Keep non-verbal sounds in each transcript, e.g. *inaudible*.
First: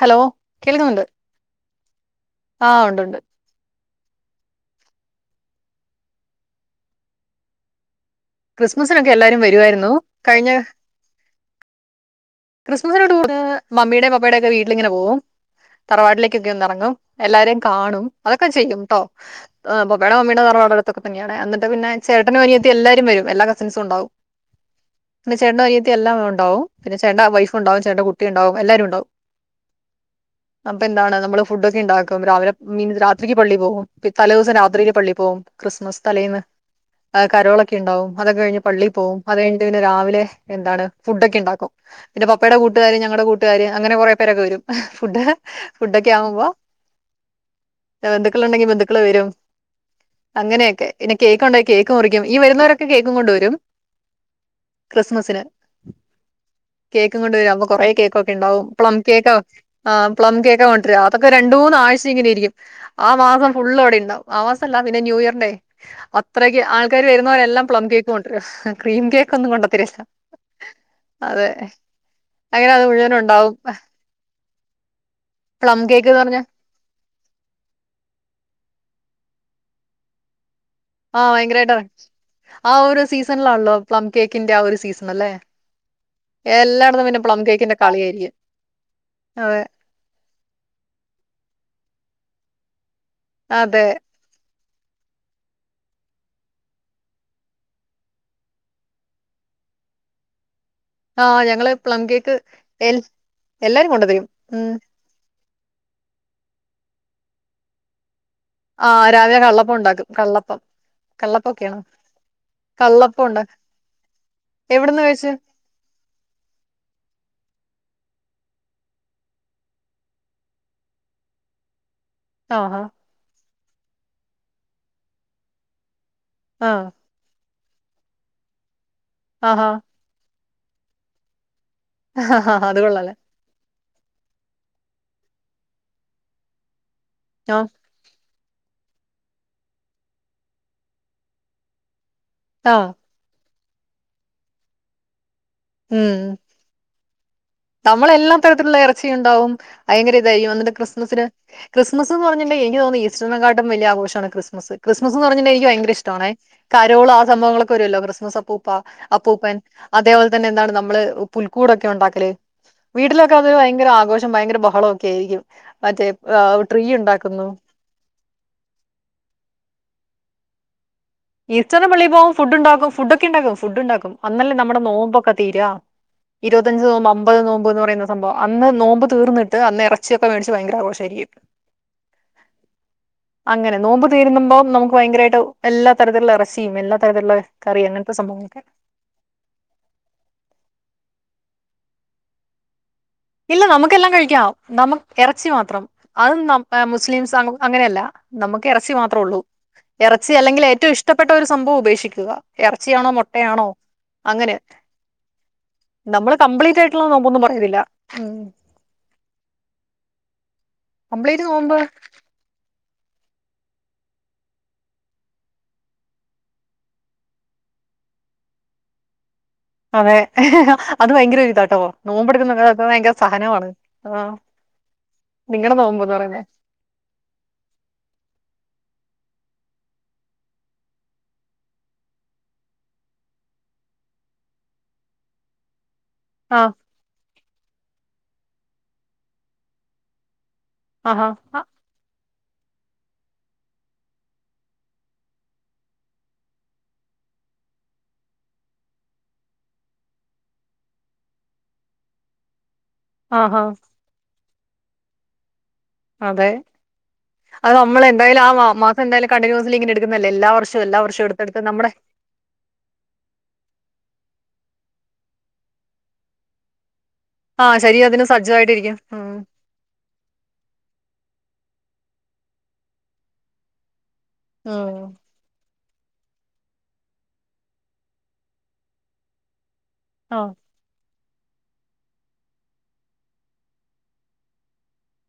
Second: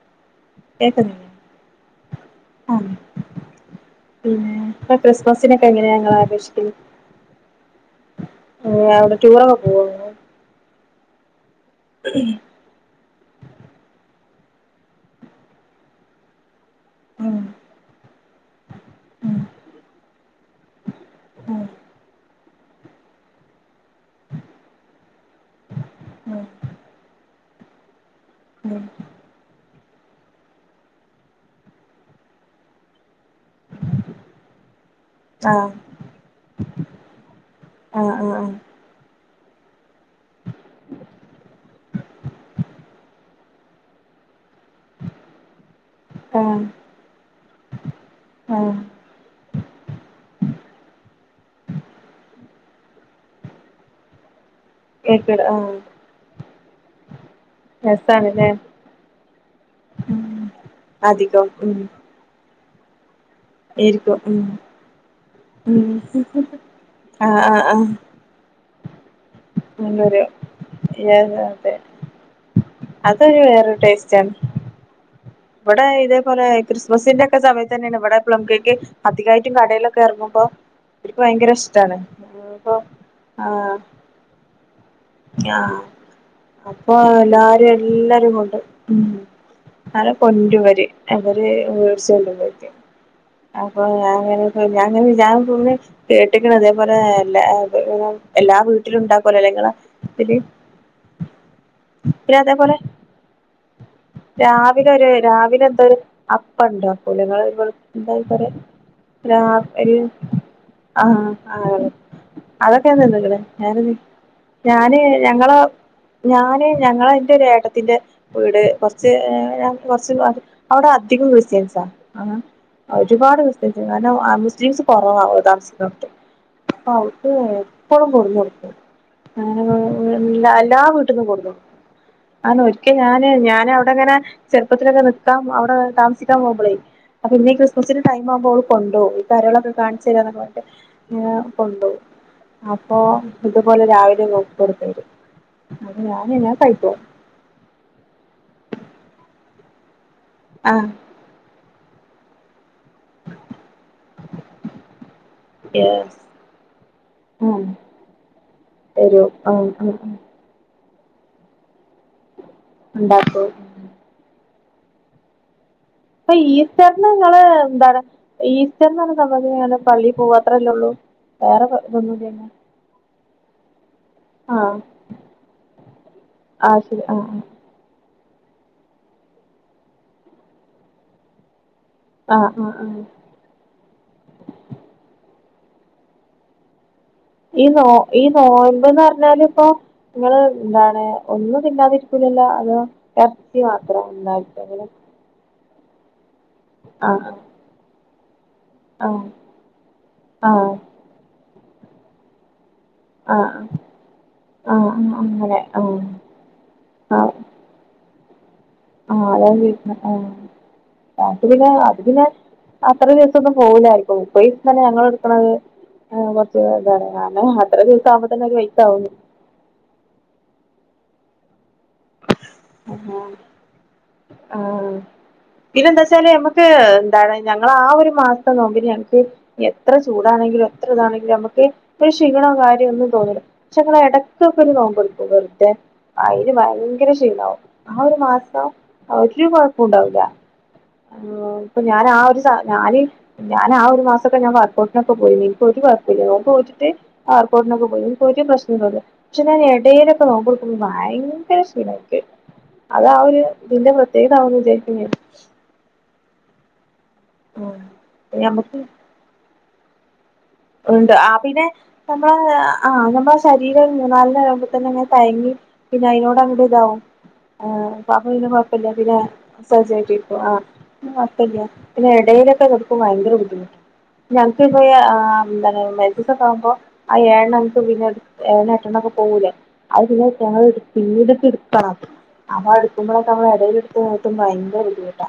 Hello കേൾക്കുന്നുണ്ട് കേക്കുന്നില്ലേ ആ ഉണ്ട് ഉണ്ട് ഉം അപ്പൊ ക്രിസ്മസിനൊക്കെ എങ്ങനെയാ ഇങ്ങൾ ആഘോഷിക്കല് ക്രിസ്മസിനൊക്കെ അവിടെ എല്ലാരും ടൂറൊക്കെ പോവോ വരുവായിരുന്നു കഴിഞ്ഞ *unintelligible* ക്രിസ്മസിനോടു കൂടെ മമ്മിടെം പപ്പായുടെ ഒക്കെ വീട്ടിലിങ്ങനെ പോകും തറവാട്ടിലേക്കൊക്കെ ഒന്ന് ഇറങ്ങും ഇങ്ങള് എല്ലാരേം കാണും അതൊക്കെ ചെയ്യുംട്ടോ ഉം പപ്പായുടെ മമ്മീടെം തറവാട് ഒക്കെ തന്നെയാണ് ഉം എന്നിട്ട് പിന്നെ ചേട്ടനും അനിയത്തി എല്ലാരും വരും എല്ലാ കസിൻസും ഉണ്ടാവും പിന്നെ ചേട്ടനിയ എല്ലാം ഉം ഉണ്ടാവും പിന്നെ ചേട്ടന്റെ വൈഫ് ഉണ്ടാവും ചേട്ടന്റെ കുട്ടി ഇണ്ടാവും ഉം ഉം എല്ലാരും ഇണ്ടാവും അപ്പൊ എന്താണ് നമ്മള് ഫുഡൊക്കെ ഇണ്ടാക്കും രാവിലെ മീൻസ് രാത്രിക്ക് പള്ളി പോവും തലേ ദിവസം രാത്രിയില് പള്ളി പോകും ആഹ് ക്രിസ്മസ് തലേന്ന് കരോളൊക്കെ ഉണ്ടാവും ആഹ് അതൊക്കെ ആഹ് കഴിഞ്ഞ് പള്ളി പോവും അത് കഴിഞ്ഞിട്ട് പിന്നെ രാവിലെ എന്താണ് ഫുഡ് ഒക്കെ ഉണ്ടാക്കും പിന്നെ പപ്പേടെ കൂട്ടുകാര് ഞങ്ങടെ കൂട്ടുകാര് അങ്ങനെ കൊറെ പേരൊക്കെ വരും ഫുഡ് ഫുഡൊക്കെ ആവ്മ്പോ ആഹ് ബന്ധുക്കളുണ്ടെങ്കി ആഹ് ബന്ധുക്കള് വരും അങ്ങനെയൊക്കെ പിന്നെ കേക്ക്ണ്ടേ കേക്ക് മുറിക്കും ഈ വരുന്നവരൊക്കെ കേക്കും കൊണ്ട് വരും എക്കട ആഹ് കേക്ക് കൊണ്ട് വരാ കൊറേ കേക്കൊക്കെ രസാണ്ല്ലേ ഇണ്ടാവും പ്ലം കേക്ക് ആ പ്ലം ഉം കേക്കാ കൊണ്ടരാ അതൊക്കെ അധികം രണ്ട് ഉം മൂന്നാഴ്ച ഇങ്ങനെരിക്കും ആഹ് മാസം ഫുള്ള് അഒടിം ആയിരിക്കും ഇണ്ടാവും ഉം ആവാസല്ല പിന്നെ ന്യൂ ഇയർ ഡേ ഉം അത്രക്ക് ആൾക്കാര് ആഹ് ആഹ് വരുന്നവരെല്ലാം പ്ലം ആഹ് കേക്ക് കൊ ക്രീം കേക്ക് ഒന്നും *unintelligible* നല്ലൊരു അത് *unintelligible* അതെ അങ്ങനെ അത് മുഴുവനും അതൊരു ഉണ്ടാവും. വേറെരു ടേസ്റ്റാണ്. പ്ലം ഇവടെ ഇതേ കേക്ക്ന്ന് പറഞ്ഞാ പോലെ ക്രിസ്മസിന്റെ ഒക്കെ സമയത്ത് തന്നെയാണ് ഇവടെ പ്ലം കേക്ക് അധികായിട്ടും കടേലൊക്കെ എർങ്ങുമ്പം ആ ഭയങ്കരായിട്ട ആ ഒരു സീസൺലാണല്ലോ ആഹ് പ്ലം കേക്കിന്റെ ആ ഒരു സീസ് *unintelligible* അപ്പൊ പിന്നെ പ്ലം എല്ലാരും കേക്കിന്റെ എല്ലാരും കളിയായിരിക്കും. കൊണ്ട് ഉം അതെ *unintelligible* അപ്പൊ അതെ ഞാൻ ഇങ്ങനെ *unintelligible* ഞാൻ പിന്നെ കേട്ട്ക്ക്ണ് അതേ പോലെ എല്ല *unintelligible* എല്ലാ വീട്ടിലും ഇണ്ടാക്കല്ലോലേ ഇങ്ങളെ *unintelligible* ആ ഞങ്ങള് പ്ലം കേക്ക് പിന്നെ അതേപോലെ എൽ എല്ലാരും കൊണ്ട് തരും രാവിലെ ഒര് രാവിലെ എന്തോ ഒര് അപ്പ ഇണ്ടാക്കുലേ ഇങ്ങളെ *unintelligible* എന്താ അയ്ന് പറയാ? ആഹ് രാവിലെ രാ കള്ളപ്പം ഒര് ഉണ്ടാക്കും കള്ളപ്പം ആ ആ കള്ളപ്പൊക്കെയാണോ? *unintelligible* അതക്കെ ഞാൻ കള്ളപ്പം തിന്ന്ക്ക്ണ് ഉണ്ടാ *unintelligible* ഞാന് എവിടുന്ന് കഴിച്ച്? ഞങ്ങള *unintelligible* ഞാന് ഞങ്ങള ഇന്റെ ഒരു ഏട്ടത്തിന്റെ വീട് കൊർച്ച് ഏ കൊർച്ച് അഒടെ അധികം ക്രിസ്ത്യൻസാ *unintelligible* ആഹാ ഒരുപാട് ക്രിസ്ത്യൻസ് കാരണം അ മുസ്ലിംസ് കൊറവ താമസിക്കുന്നോട്ത്ത് ആഹ് *unintelligible* ആഹാ അങ്ങനെ *unintelligible* ല്ല എല്ലാ വീട്ട്ക്കും കൊടുക്കും ആഹാ, അങ്ങനെ അത് ഒരിക്കേ കൊള്ളാല്ലേ ഞാന് ഞാനവ അങ്ങനെ ചെർപ്പത്തിലൊക്കെ ന്ന്ക്കാം അവടെ താമസിക്കാൻ പോകുമ്പളേ അപ്പ *unintelligible* ആഹ് ക്രിസ്മസിന് ടൈം ആവുമ്പം ഓള് കൊണ്ടോവും ഈ കരളൊക്കെ *unintelligible* ഏ കൊണ്ടോവും. ആഹ് അപ്പൊ ഇതുപോലെ രാവിലെ *unintelligible* തമ്മളെല്ലാ തരത്തിലുള്ള എറച്ചിം ഇണ്ടാവും. ഭയങ്കര ഇതയ്യും ഇന്നട്ട് ആ ക്രിസ്മസിന് ക്രിസ്മസ് എന്ന് പറഞ്ഞിണ്ടേ എനിക്ക് തോന്ന് ഇ വിഷുണക്കാട്ടിം വല്യ ആഘോഷാണ് ക്രിസ്മസ്. ക്രിസ്മസ് എന്ന് പറഞ്ഞിണ്ടേ എനിക്ക് ഭയങ്കര യെസ് ഇഷ്ടാണേ. കരോള ആ സംഭവങ്ങളൊക്കെ വരല്ലോ ക്രിസ്മസ് അപ്പൂപ്പ തരും ആ അപ്പൂപ്പൻ ആ അതേ പോൽ തന്നെ എന്താണ് നമ്മള് പുൽക്കൂടൊക്കെ ഉണ്ടാക്കല് വീട്ടിലക്കെ ഉണ്ടാക്കും അത് ഭയങ്കര ആഘോഷം ഭയങ്കര ബഹളൊക്കെ ആയിരിക്കും മറ്റേ ഇപ്പ ട്രീ ഈസ്റ്റർന് ഇങ്ങള് ഉണ്ടാക്കുന്നു. എന്താണ് ഈസ്റ്റർന് *unintelligible* പള്ളി പോക അത്രല്ലേള്ളൂ. ഈസ്റ്റർന് പള്ളി പോവും ഫുഡ് ഇണ്ടാക്കും ഫുഡ് ക്കെ ഇണ്ടാക്കും ഫുഡ് ഇണ്ടാക്കും അന്നല്ലെ ആഹ് നമ്മുടെ നോമ്പൊക്കെ തീരാ ആഹ് ഇരുപത്തഞ്ച് ശരി നോമ്പ് അമ്പത് ആഹ് നോ മ്പ് പറയുന്ന സംഭം അന്ന് നോമ്പ് തീർന്ന്ട്ട് അന്ന് എറച്ചിയൊക്കെ മേടിച്ച് ഭയങ്കര ആഘോഷായിരിക്കും. ആഹ് ആഹ് ആഹ് അങ്ങനെ നോമ്പ് തീരുമ്പം നമുക്ക് ഭയങ്കരായിട്ട് എല്ലാ തരത്തിലുള്ള എറച്ചിയും എല്ലാ തരത്തിലുള്ള ഈ കറി നോ അങ്ങനത്തെ ഈ സംഭവങ്ങളൊക്കെ നോയമ്പ്ന്ന് പറഞ്ഞാല് ഇപ്പോ നിങ്ങള് എന്താണ് ഒന്നും തിന്നാതിരിക്കൂലല്ലോ അതോ എറച്ചി മാത്രം തിന്നാതിരിക്കല് ലേ എറച്ചി മാത്രം അതും ആഹ് മുസ്ലിംസ് അങ്ങനെയല്ല നമുക്ക് ഇറച്ചി മാത്രേ ആഹ് ഉള്ളൂ. ഇറച്ചി അല്ലെങ്കിൽ ആഹ് ഏറ്റവും ഇഷ്ടപ്പെട്ട ഒരു സംഭവം ഉപേക്ഷിക്കുക എറച്ചിയാണോ ആഹ് മൊട്ടയാണോ അങ്ങനെ ആഹ് ആഹ് അങ്ങനെ ആഹ് നമ്മള് കംപ്ലീറ്റായിട്ടുള്ള ആഹ് നോമ്പൊന്നും പറയണില്ല ഉം ആഹ് അതാണ് *unintelligible* ആഹ് അത് കംപ്ലീറ്റ് പിന്നെ നോമ്പ് അത് പിന്നെ അത്രയും ദിവസൊന്നും പോവൂലായിരിക്കും ട്രീറ്റ്മെന്റ് നടന്നോണ്ടിരിക്കണത് ആഹ് കൊർച്ച ഒരു ഇതാണ്, കാരണം അത്ര ദിവസാവുമ്പ തന്നെ ഒരു വയിക്കാവും അതെ അത് ഭയങ്കര ഇതാട്ടോ നോമ്പെടുക്കുന്ന ആഹ് ആഹ് നിങ്ങടെ നോമ്പെന്ന് ഇതെന്താച്ചാല് പറയുന്നേ നമ്മക്ക് ഇതാണ്, ഞങ്ങള് ആ ഒരു മാസ്ത്തെ നോമ്പ്ന് ഞങ്ങക്ക്. എത്ര ചൂടാണെങ്കിലും എത്ര ഇതാണെങ്കിലും നമുക്ക് ഒരു ക്ഷീണോ കാര്യോ ഒന്നും തോന്നൂല പക്ഷെ ഇങ്ങള് എടയ്ക്കൊക്കെ ഒരു നോമ്പ് ഇട്ക്കും വെർതെ അയിന് ആ ഭയങ്കര ക്ഷീണാവും ആ ഒരു മാസം ഒരു കൊഴപ്പോം ഉണ്ടാവില്ല ആഹാ ഹ അപ്പൊ ഞാൻ ആ ഒരു സാഹചര്യം ഞാൻ ആ ഒരു മാസൊക്കെ ഞാൻ വർകൗട്ടിനൊക്കെ പോയിരുന്നു എനിക്ക് ഒരു കൊഴപ്പുല്ല നോമ്പ് നോറ്റ്ട്ട് ആർക്കോട്ടിനൊക്കെ പോയിനി എനിക്ക് ഒരു പ്രശ്നൊന്നല്ല പക്ഷെ ഞാൻ എടയിലൊക്കെ നോമ്പ് എടുക്കുമ്പോ ഭയങ്കര ക്ഷീണായിരിക്കും. അതാ ആ ഒര് ആഹാ ഇതിന്റെ പ്രത്യേകത ആവുന്ന് വിചാരിക്കും *unintelligible* അതെ അത് ഉം നമ്മൾ എന്തായാലും ആ മാ ഞമ്മക്ക് മാസം എന്തായാലും കണ്ടിന്യൂസിൽ ഇങ്ങനെ ഇടുക്കുന്നല്ലേ എല്ലാ വർഷ എല്ലാ ഉണ്ട് വർഷും ആ എടുത്ത് എടുത്ത് പിന്നെ നമ്മുടെ നമ്മളെ ആ നമ്മളെ ശരീരം മൂന്നാലെണ്ണം ആവുമ്പോ തന്നെ ഇങ്ങനെ തഴങ്ങി പിന്നെ അയ്നോടങ്ങട്ട്താവും ആ ഏഹ് ശരീരം അപ്പ അതിന് പിന്നെ കൊഴ്പ്പല്ല്യാ സജ്ജമായിട്ടിരിക്കും പിന്നേ ഉം. സഹജായ്ട്ടിരിക്കും ആഹ് മട്ടല്ല്യാ പിന്നെ എടേലൊക്കെ ന്ക്കും ഭയ്ങ്കര ബുദ്ധിമുട്ട് ഞങ്ങ്ക്ക് ഇപ്പ ഇ ഉം. ആഹ് ന്താണ് മെൻസസൊക്കെ ആവുമ്പൊ ആ ഏഴെണ്ണം അൻക്ക് പിന്നെ ഏഴെണ്ണം എട്ടെണ്ണാെക്കെ പോവൂലെ അത് പിന്നെ ആ ഖളാഅ് വീട്ട് പിന്നീട്ത് ഇട്ക്കണം അപ്പൊ അത് ഇട്ക്കുമ്പം തന്നെ മ്മള് എടേല് ഇട്ത്ത് വീട്ടും ഭയ്ങ്കര ബുദ്ധിമുട്ടാ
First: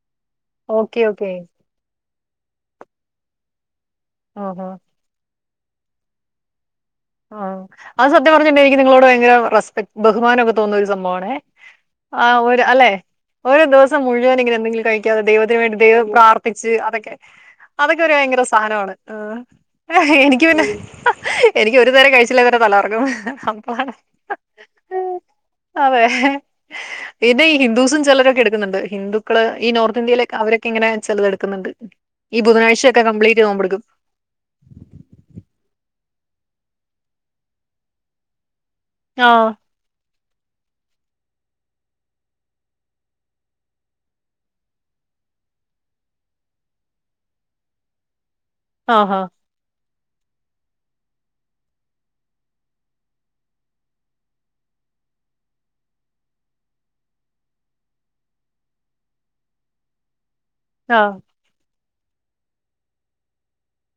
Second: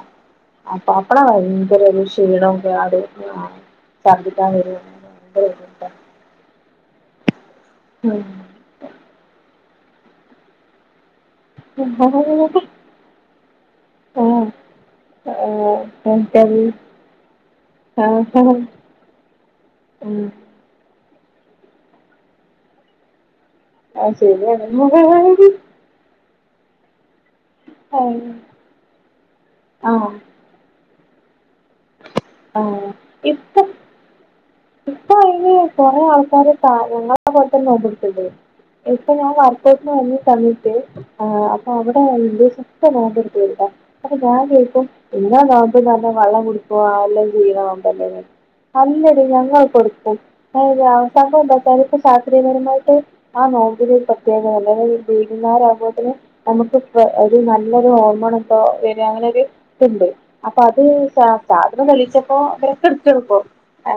അപ്പ ഓക്കെ അപ്പളാ ഓക്കെ ഭയ്ങ്കരാെരു ക്ഷീണും രാവിലെ ഒക്കെ ഛർദിക്കാൻ ആഹാ. വെരും ഭയ്ങ്കര ബുദ്ധിമുട്ടാ ആഹ് അത് സത്യം പറഞ്ഞ്ണ്ടെങ്കി എനിക്ക് നിങ്ങളോട് ഭയ്ങ്കര റെസ്പെക് ബഹുമാനൊക്കെ തോന്നുന്ന ഒരു സംഭവാണേ ആഹ് ഭയങ്കര ബുദ്ധിമുട്ടാ ഒര് അല്ലേ ഒരാ ദ്‌വസം ആഹ് മുഴുവനിങ്ങെനെ എന്തെങ്കിലും കഴിക്കാതെ ദൈവത്തിന് വേണ്ടി ദൈവം ആഹ് പ്രാർത്ഥിച്ച് എനിക്കത് അതൊക്കെ അതൊക്കെ ഒരു ആഹ് ഭയ്ങ്കര സാനമാണ് ഏഹ് ഉം എനിക്ക് പിന്നെ യ്ക്ക് ഒര് നേരം കഴിച്ചില്ലെ തന്നെ തല കറങ്ങും അം ആഹ് ശര്യാണ് അതെ ഇത് ഹിന്ദൂസും ചെലരൊക്കെ എട്ക്ക്ന്ന്ണ്ട് ഹിന്ദുക്കള് ഈ നോർത്ത് ആഹ് ഇന്ത്യയിലൊക്കെ അവര് ക്കിങ്ങെനെ ചെലെതെട്ക്ക്ന്ന്ണ്ട് ആഹ് ഇപ്പം ഇപ്പൊ അയ്ന് കൊറേ ആൾക്കാര് ക ഞങ്ങളെ പോൽതന്നെ നോമ്പ്ട്ക്ക്ണ്ട് ഇപ്പൊ ഞാൻ വ ആഹ് വന്ന സമയത്ത് ആഹ് അപ്പൊ അവ്ടെ ഹിന്ദുസൊക്കെ നോമ്പെട്ത്തീൺട്ടാ അപ്പം ഞാൻ ചോദിക്കും ഇങ്ങളെ നോമ്പ്ന്നർഞ്ഞാ വള്ളം കുടി പ്പൊ ആല്ലാം ചെയ്യണ നോമ്പന്നല്ലെ ആഹാ അല്ലെടീ ഞങ്ങളൊക്കൊട് ക്കും അതല്ലാ സംഭവെന്താച്ചാല് ഇപ്പം ശാസ്ത്രീയ പരമായ്ട്ട് ആഹ് നോമ്പിന് ഒരു പ്രത്യേകതല്ലേ വെയ്കുന്നാരാവുമ്പോത്ത്ന് നമുക്ക് പ്പൊ ഒരു നല്ലൊരു ഹോർമോണാക്കാ വെരും അങ്ങനൊര് ത്ണ്ട് അപ്പൊ അത് ആഹ് ശാ ശാസ്ത്രം തെളിയിച്ചപ്പോ അവരൊക്കെട്ക്കാണ്പ്പോ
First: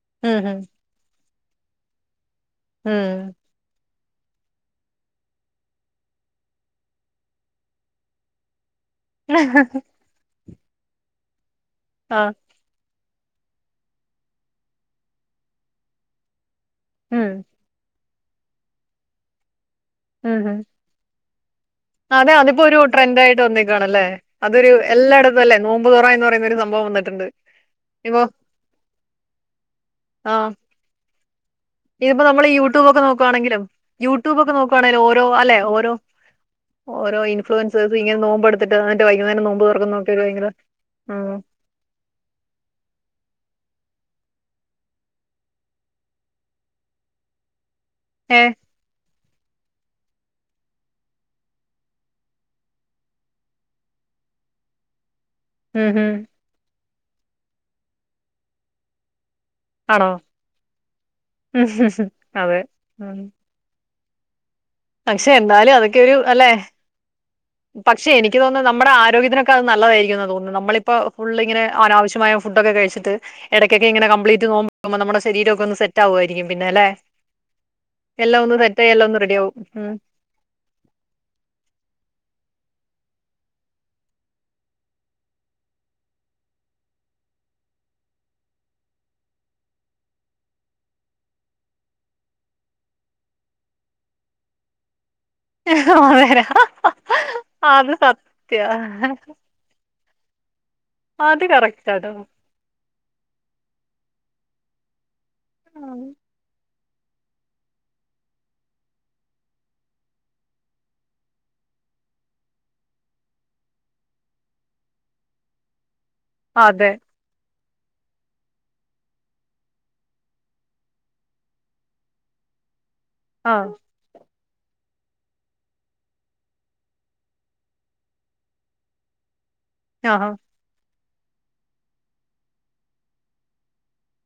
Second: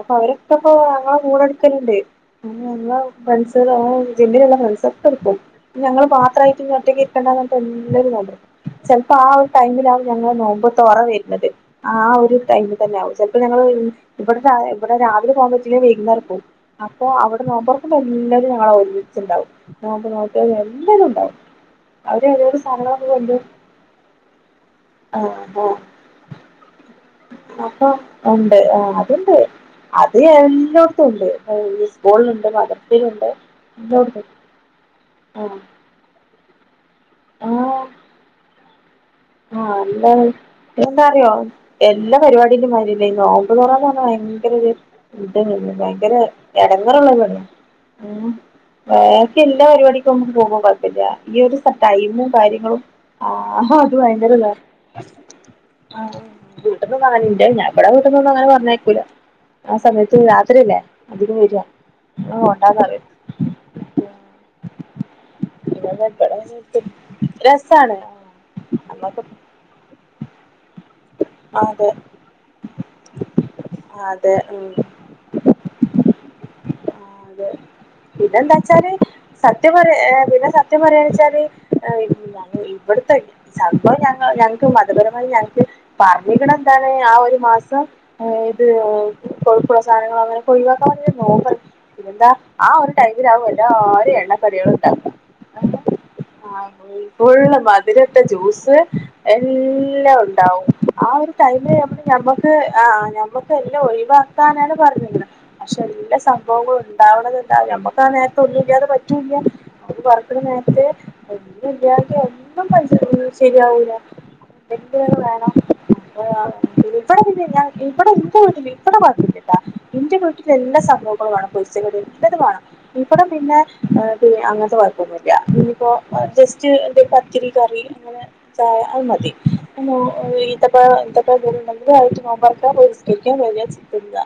അപ്പൊ ഉം ഹും അവരൊക്കെപ്പോ ഞങ്ങെളെ കൂടെട്ക്കെല്ണ്ട് *unintelligible* ള് ഉം ഫ്രൺസ് *unintelligible* ജിമ്മ്ല്ള്ള ഫ്രൺസൊക്കട്ക്കും ഞങ്ങള് മാത്രായിറ്റ് ഒറ്റക്ക് ഇര്ക്കണ്ടാന്നർഞ്ഞ്ട്ട് എല്ലരും നോമ്പ്ട്ക്കും ചെൽപ്പം ആ ഒരു ടൈമിലാവും ഞങ്ങളെ നോമ്പ് തൊറ വെര്ണെത് ആ ആഹ് ഒരു ടൈമി തന്നാവും ചെൽപ്പം ഞങ്ങള് ഇവടെ താഴെ ഇവടെ രാവിലെ പോവാം പറ്റീല്ലെ വെയ്കുന്നാരം പോവും അപ്പൊ ഉം അവടെ നോമ്പർക്കുമ്പം എല്ലരും ഞങ്ങളൊര്മിച്ച്ണ്ടാവും നോമ്പ് ഉം നോറ്റോരും ഹും എല്ലരുണ്ടാവും അതെ അതിപ്പൊരു ട്രെൻഡായിട്ട് വന്നേക്കുവാണല്ലേ അതൊരു ആഹ് എല്ലാടെത്തും അല്ലേ നോമ്പ്തൊറ എന്ന് പറയുന്നൊരു സംഭവം വന്ന് അപ്പൊ ഉണ്ട് ആഹ് അത്ണ്ട് അത് എല്ലാേട്ത്തൂണ്ട് പിന്നെപ്പ നമ്മള് യൂടൂബൊക്കെ നോക്കുവാണെങ്കിലും എല്ലോട്ത്തും യൂടൂബൊക്കെ നോക്കുവാണേലും ഓരോ അല്ലെ ആഹ് ഓരോ ഓരോ ആഹ് ഇൻഫ്ലുവൻസേഴ്സ് ഇങ്ങെനെ നോമ്പെട്ത്തിട്ട് അന്നെട്ട് വൈക്ന്നേരം നോമ്പ് ആഹ് തൊറക്കുന്നൊക്കെ എന്താണ് വയ്ങ്കര എന്താ അറിയോ ഉം എല്ലാ പരിവാടിന്റിം മായ്‌രി അല്ല ഇ നോമ്പ് തൊറാന്ന് പർഞ്ഞാ വയങ്കരൊര് യുദ്ധം കെയ്ഞ്ഞു ഭയ്ങ്കെര എടെങ്ങേറ്ള്ളൊരു പണിയാ ഉം ഏഹ് ബാക്കി എല്ലാ പരിവാടിക്കും മ്മക്ക് പോവ്മ്പം കൊയ്പ്പെല്ലാ ഈ ഒരു സ ടൈമും കാര്യങ്ങളും ആഹ് അത് വയ്ങ്കര താ ഉം ഹും ആഹ് വീട്ട്ന്നൊന്നു അങ്ങെനെ ൻ്റെ ഞങ്ങളെ വീട്ട്ന്നൊന്നു അങ്ങെനെ പർഞ്ഞയ്ക്കൂലാ ആ ആണോ സമയത്തും രാത്ര്യെല്ലേ അതൊരു പേട്യാ മ്മ അതെ പോണ്ടാന്നറയും ഉം പക്ഷെ എന്നാലും പിന്നെ അതൊക്കെ ഒരു ഇവിടെ അല്ലെ വന്നിട്ട് രസാണ് പക്ഷെ എനിക്ക് തോന്ന്ന്നു നമ്മടെ നമ്മക്ക് ആരോഗ്യത്തിനൊ ക്കത് നല്ലതായിരിക്കുന്ന തോന്ന് നമ്മളിപ്പൊ ഫുള്ളിങ്ങെനെ അതെ അനാവശ്യമായ ഫുഡ്ഡാെക്കെ കെഴ്ച്ച്ട്ട് എടെക്കെക്കെ ഇങ്ങെനെ അതെ കമ്പ്ലീറ്റ് ഉം നോമ്പ് മ്പം നമ്മ്ടെ ശരീരൊക്കൊ ഒന്ന് സെറ്റാവുവായിരിക്കും പിന്നേ ലേ ഇതെന്താച്ചാല് ഒന്ന് റെഡിയാവും സത്യം പറ ഉം ഏഹ് പിന്നെ സത്യം പറയാണ്ച്ചാല് എ ഇവ്ട്ത്തെയ് സംഭവം ഞങ്ങൾ ഞങ്ങക്ക് മതപരമായി ഞങ്ങക്ക് പർഞ്ഞിക്ണെന്താണ് ആ ഒരു മാസം. *unintelligible* കൊഴ്പ്പ്ള്ള സാനങ്ങൾ, അങ്ങനൊക്കെ ഒഴിവാക്കാന് നോ പിന്നെന്താ ആ ഒരു ടൈമിലാവു എല്ലാരു എണ്ണക്കടിയേള് ഇണ്ടാക്ക. *unintelligible* അതേടാ ഫുള്ള് അത് മധ്‌രട്ട സത്യാ ജ്യൂസ് എ എല്ലോ ഉണ്ടാവും ആ ഒരു അത് ടൈമിൽ ഞമ്മള് കറക്റ്റാട്ടോ ഞമ്മ ആ ഞമ്മക്ക് എല്ല ഒഴിവാക്കാനാണ് പറഞ്ഞ്ണ്ണ് പക്ഷെ എല്ല സംഭവ ഇണ്ടാവണത് ഇണ്ടാവും ഞമ്മക്കാ ആ നേരത്തെൊന്നുല്ല്യാതെ പറ്റൂല്ല്യ. നോമ്പ് തൊറക്ക്ണ നേര്ത്ത് ഒന്നുല്ലാഞ്ഞിട്ട് ഒന്നും *unintelligible* ശരിയാവൂല. എന്തെങ്കിലും വേണം മക്കള് ആ അതെ മുന്തിരി ബടെ ഒന്നും തിന്നാ ഇബടെ ൻ്റെ വീട്ടില് ഇബടെ കൊഴ്പ്പല്ല ട്ടൊ. ന്റെ വീട്ടില് എല്ലാ സംഭവങ്ങളും വേണം, പൊര്ച്ച കടി എല്ലതും വേണം ഇബടെ പിന്നെ ആഹ് ഏഹ്, പിന്നെ അങ്ങൻത്തെ കൊഴ്പ്പൊന്നുല്ല ഇഞ്ഞിപ്പോ ജസ്റ്റ് എന്തേലും പത്തിരി കറി അങ്ങനെ ചായ അഹ് മതി മു ആഹ് *unintelligible* എന്തേലും ഉണ്ടകിൽ അതേറ്റ് നോമ്പർക്കാ പോയി നിസ്‌കരിക്കാ വരാ തിന്ന.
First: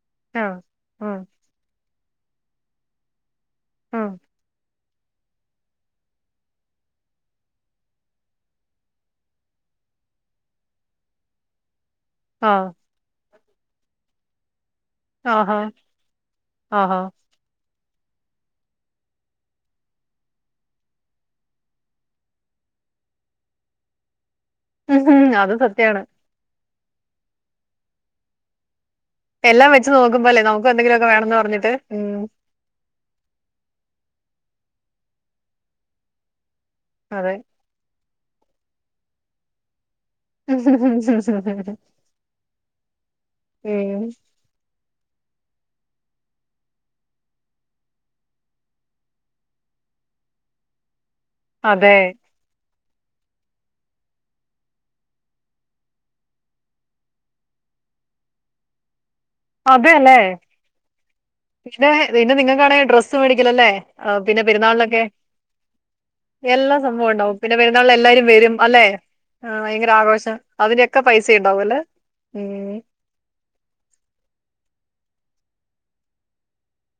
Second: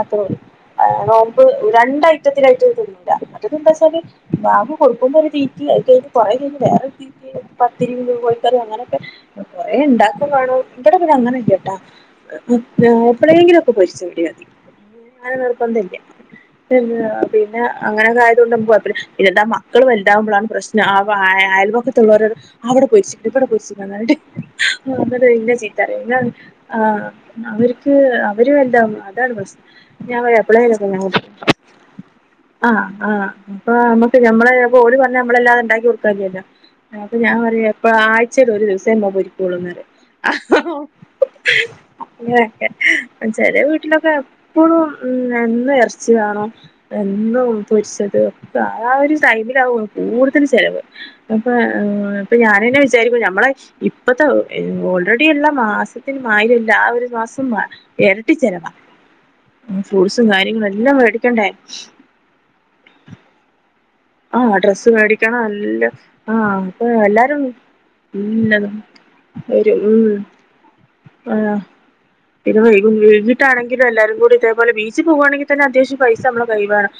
അത്രൊള്ളു ആഹ് നോമ്പ് രണ്ട് ഐറ്റത്തിനായിട്ടൊന്നും തിന്നൂല മറ്റെതെന്താച്ചാല് ഉം വാ തൊർക്കുമ്പൊരു തീറ്റി അഹ് കെയ്ഞ്ഞ് കൊറെ കെയ്ഞ്ഞ് വേറൊരു തീറ്റി പത്തിരിം കോഴിക്കറി അങ്ങനക്കെ. അ കൊറേണ്ടാക്കും വാണോ, ഇവടെ പിന്നെ അങ്ങനെല്ലട്ട ആഹ് എപ്പളേങ്കിലോക്കെ പൊരിച്ച കടി മതി. അങ്ങനെ ആഹാ നിർബന്ധല്ല. ആഹാ പിന്നെ അങ്ങനെയൊക്കെ ആയതോണ്ട് നമുക്ക് കൊഴ്പ്പല്ല. പിന്നെന്ത മക്കള് വൽതാവുമ്പളാണ് പ്രശനവാ അയൽവക്കത്തുള്ളോരൊ അവടെ പൊരിച്ച്ക്ക്ണ് ഇവടെ പൊരിച്ച്ക്ണ് പറഞ്ഞാണ്ട് ഉം. അങ്ങനെ അത് ചി സത്യാണ് യാണ്. ആഹ് അവര്ക്ക് അവര് വൽതാവുന്ന അപ്പയാണ് പ്രശ്നം. എല്ലാം വെച്ച് ഞാൻ നോക്കുമ്പോല്ലേ നമുക്കും എന്തെങ്കിലുമൊക്കെ പറിം വേണംന്ന് *unintelligible* പറഞ്ഞിട്ട് ഉം ആഹ് ആഹ്. അപ്പാ അമ്മക്ക് ഞമ്മളെ അപ്പ ഓല് പറിനെ നമ്മളെല്ലാതെ ഇണ്ടാക്കി കൊടുക്കാല്ല്യല്ലോ. ആഹ് അപ്പ അതെ. ഞാൻ പറയു എപ്പഴാ ആഴ്ച്ചേല് ഒരു ദിവസേ എണ്ണ പൊരിക്കൊള്ളൂ പറിം. അങ്ങനൊക്കെ. ചെലേ ഉം വീട്ടിലൊക്കെ എപ്പൊളും ഉം എന്നു എർച്ചി വേണം. എന്നും പൊരിച്ചത്. അപ്പ ആ ഒരു ടൈമിലാവും കൂടുതല് ചെലവ്. അപ്പ. അതെ. ഏ. ഞാനെന്നെ വിചാരിക്കും, ഞമ്മളെ ഇപ്പത്തെ ഓൾറെഡി, ബാക്കിയുള്ള മാസത്തിന് മാതിരിയല്ല ആ ഒരു മാസം. ഇരട്ടി ചെലവാ. അതെല്ലേ? ഫ്രൂട്ട്സും കാര്യങ്ങളും എല്ലാം വേടിക്കണ്ടേ. പിന്നെ പിന്നെ നിങ്ങക്കാണെങ്കിൽ ഡ്രസ്മേടിക്കലെല്ലേ. ആ പിന്നെ ഡ്രസ്സ് പെരുന്നാളിലൊക്കെ, മേടിക്കണം എല്ലാം ആ എല്ലാ അപ്പൊ സംഭവം ഉണ്ടാവും എല്ലാരും പിന്നെ പെരുന്നാളിൽ എല്ലാരും വരും ഉം അല്ലെ. ആഹ ഒരു ഭയങ്കര ഉം ആഘോഷം അതിനൊക്കെ പൈസ ആ ഉണ്ടാവും അല്ലേ. പിന്നെ വൈകിട്ടാെണെങ്കിലും എല്ലാരും കൂടി ഇതേപോലെ ബീച്ചു പോകുവാണെങ്കിൽ തന്നെ അത്യാവശ്യം പൈസ നമ്മള് കയ്യിൽ വേണം.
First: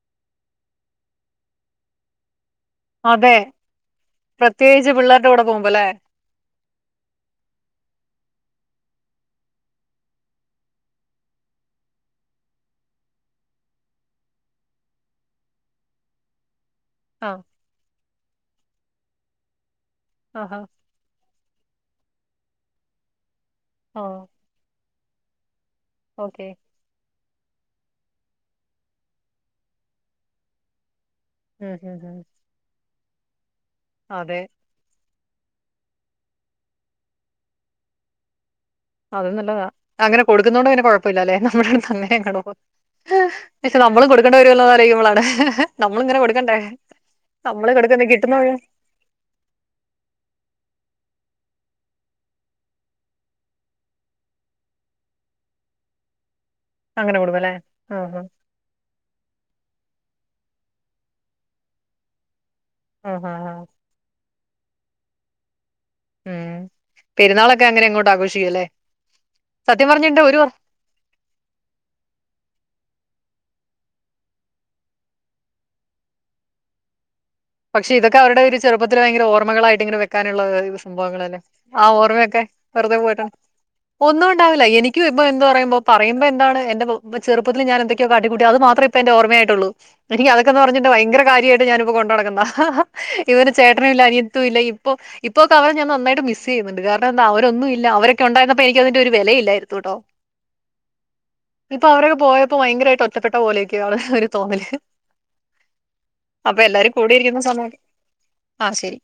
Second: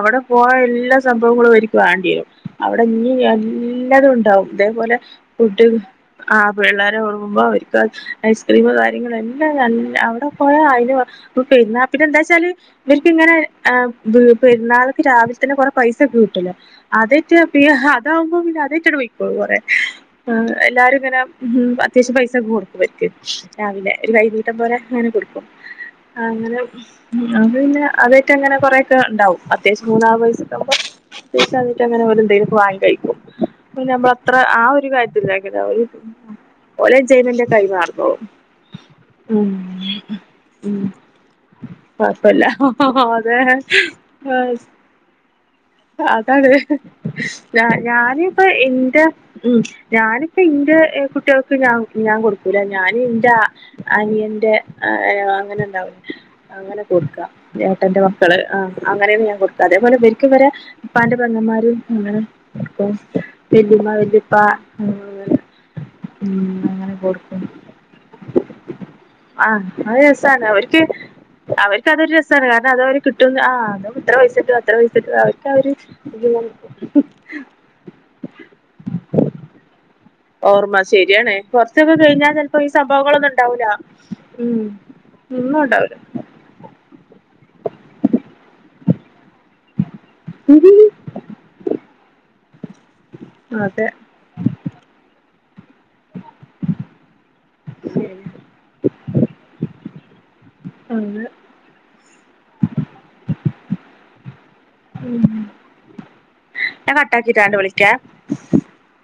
അവിടെ പോയ എല്ലാ സംഭവങ്ങളും ഇവർക്ക് വേണ്ടി വരും. അവിടെ ഇനി അതെ. എല്ലാതും ഉണ്ടാവും. പ്രത്യേകിച്ച് ഇതേപോലെ പിള്ളേരുടെ കൂടെ ഫുഡ്. പോകുമ്പോല്ലേ? ആഹ് പിള്ളേരെ ഓടുങ്ങുമ്പോ അവർക്ക് ഐസ്ക്രീം കാര്യങ്ങളും എല്ലാം നല്ല അവിടെ പോയാ അതിന് പെരുന്നാൾക്ക്, പിന്നെ എന്താെച്ചാല് ഇവർക്ക് ഇങ്ങനെ പെരുന്നാൾക്ക് രാവിലെ തന്നെ കൊറെ പൈസ *unintelligible* അതേറ്റ ആഹ് അതകുമ്പോ പിന്നെ അതേറ്റാണ്ട് പോയിക്കോളും കൊറേ.. ആ ആഹാ എല്ലാരും ഇങ്ങനെ അത്യാവശ്യം പൈസ ഒക്കെ കൊടുക്കും ഇവർക്ക് രാവിലെ ഒരു ആഹ് കൈനീട്ടം. ഇഷ്ട്ടം പോലെ അങ്ങനെ കൊടുക്കും. ഓക്കെ. അങ്ങനെ ഉം അത് പിന്നെ അതായിട്ട അങ്ങനെ കൊറെക്കെ ഉണ്ടാവും അത്യവശ്യം മൂന്നാ വയസ്സ ആവുമ്പോ ഉം തീർച്ചഞ്ഞിട്ട് ഉം അങ്ങനെ ഉം ഒരു എന്തങ്കിലും വാങ്ങി കഴിക്കും പിന്നെ നമ്മളത്ര അതെ അഹ് ഒരു കാര്യത്തില് ഓലെ ജൈമന്റെ കൈ മാറിക്കൊള്ളും അത് നല്ലതാ അങ്ങനെ കൊടുക്കുന്ന കൊണ്ട് ഉം അങ്ങനെ കുഴപ്പമില്ലല്ലെ നമ്മുടെ തന്നെ *unintelligible* ആതെ ആലോചിക്കുമ്പോളാണ് നമ്മളിങ്ങനെ അതാണ് കൊടുക്കണ്ടേ ഞാൻ നമ്മള് കൊടുക്കുന്ന കിട്ടുന്ന ഞാനിപ്പൊ വഴി എന്റെ ഉം ഞാനിപ്പ ഇന്റെ കുട്ടികൾക്ക് ഞാൻ ഞാൻ കൊടുക്കൂല ഞാൻ ഇന്റെ അനിയന്റെ ആ അങ്ങനെ ഉണ്ടാവ അങ്ങനെ കൊടുക്ക കൊടുക്കുംല്ലേ ഏട്ടന്റെ ആഹാ മക്കള് ആഹ് അങ്ങനെയൊന്നെ കൊടുക്ക അതേപോലെ വക്ക് വരെ ഇപ്പാന്റെ പങ്ങമാരും അങ്ങ *inaudible* ഇപ്പ ആഹാ ആഹാ വല്ലയമ്മ വല്യപ്പ ഉം ഉം അങ്ങനെ കൊടുക്കും പെരുന്നാളൊക്കെ അങ്ങനെ അങ്ങോട്ട് ആഘോഷിക്കുംല്ലേ അഹ് സത്യം അ പറഞ്ഞിട്ടുണ്ട് ഒരു രസാണ് വർ- അവര് അവർക്ക്തൊരു രസമാണ് കാരണം അത് അവര് കിട്ട ആഹ് അ ഇത്ര പൈസട്ടും അത്ര പൈസും അവ *unintelligible* പക്ഷെ ഇതൊക്കെ അവരുടെ ഒരു ചെറുപ്പത്തിലേ ഭയങ്കര ഓർമ്മക്‌ളായിട്ട് കാനുള്ള ഓർമ്മ ശരിയാണ് സംഭവങ്ങളല്ലേ കൊറച്ചൊക്കെ ആഹ് കഴിഞ്ഞാൽ ഓർമ്മയൊക്കെ ചെലപ്പോ ഈ വെറുതെ പോയിട്ട സംഭവങ്ങളൊന്നും ഉണ്ടാവൂല ഒന്നും ഉം ഉണ്ടാവില്ല എനി നിക്ക് ഇപ്പൊ എന്ത് ഒന്നും പറയ്പോ ഉണ്ടാവൂല പറയ്പോ എന്താണ് എന്റെ ചെറുപ്പത്തി ഞാൻ എന്തക്കെയോ കട്ടിക്കൂട്ടിയ അത് മാത്രേ ഇപ്പ എന്റെ ഓർമ്മയായിട്ടുള്ളൂ എനിക്ക് അതൊക്കെന്ന് പറഞ്ഞട്ട് ഭയങ്കര കാര്യമായിട്ട ഞാനിപ്പോ കൊണ്ട നടക്കുന്ന ഇവന് അതെ ചേട്ടനും അതെ ഇല്ല അനിയത്തും ഇല്ല ഇപ്പൊ ഇപ്പൊക്കെ അവരെ ഞാൻ നന്നായിട്ട് മിസ് ചെയ്യുന്നുണ്ട് കാരണം ന്താ അവരൊന്നും ഇല്ല അവരൊക്കെ ഉണ്ടായിരന്നപ്പോ എനിക്ക അതിന്റെ ഒരു വിലയില്ലായിരുന്നു ട്ടോ ഇപ്പൊ അവരൊക്കെ പോയ ഇപ്പോ ഭയങ്കരമായിട്ട് ഒറ്റപ്പെട്ട പോലെയൊക്കെയാണ് ഒരു തോന്നല് ഉം അപ്പൊ എല്ലരും ഞാൻ ഇരിക്കുന്ന കട്ടാക്കിട്ടാണ്ട് സമയം വിളിക്കേ ആഹ് ശരി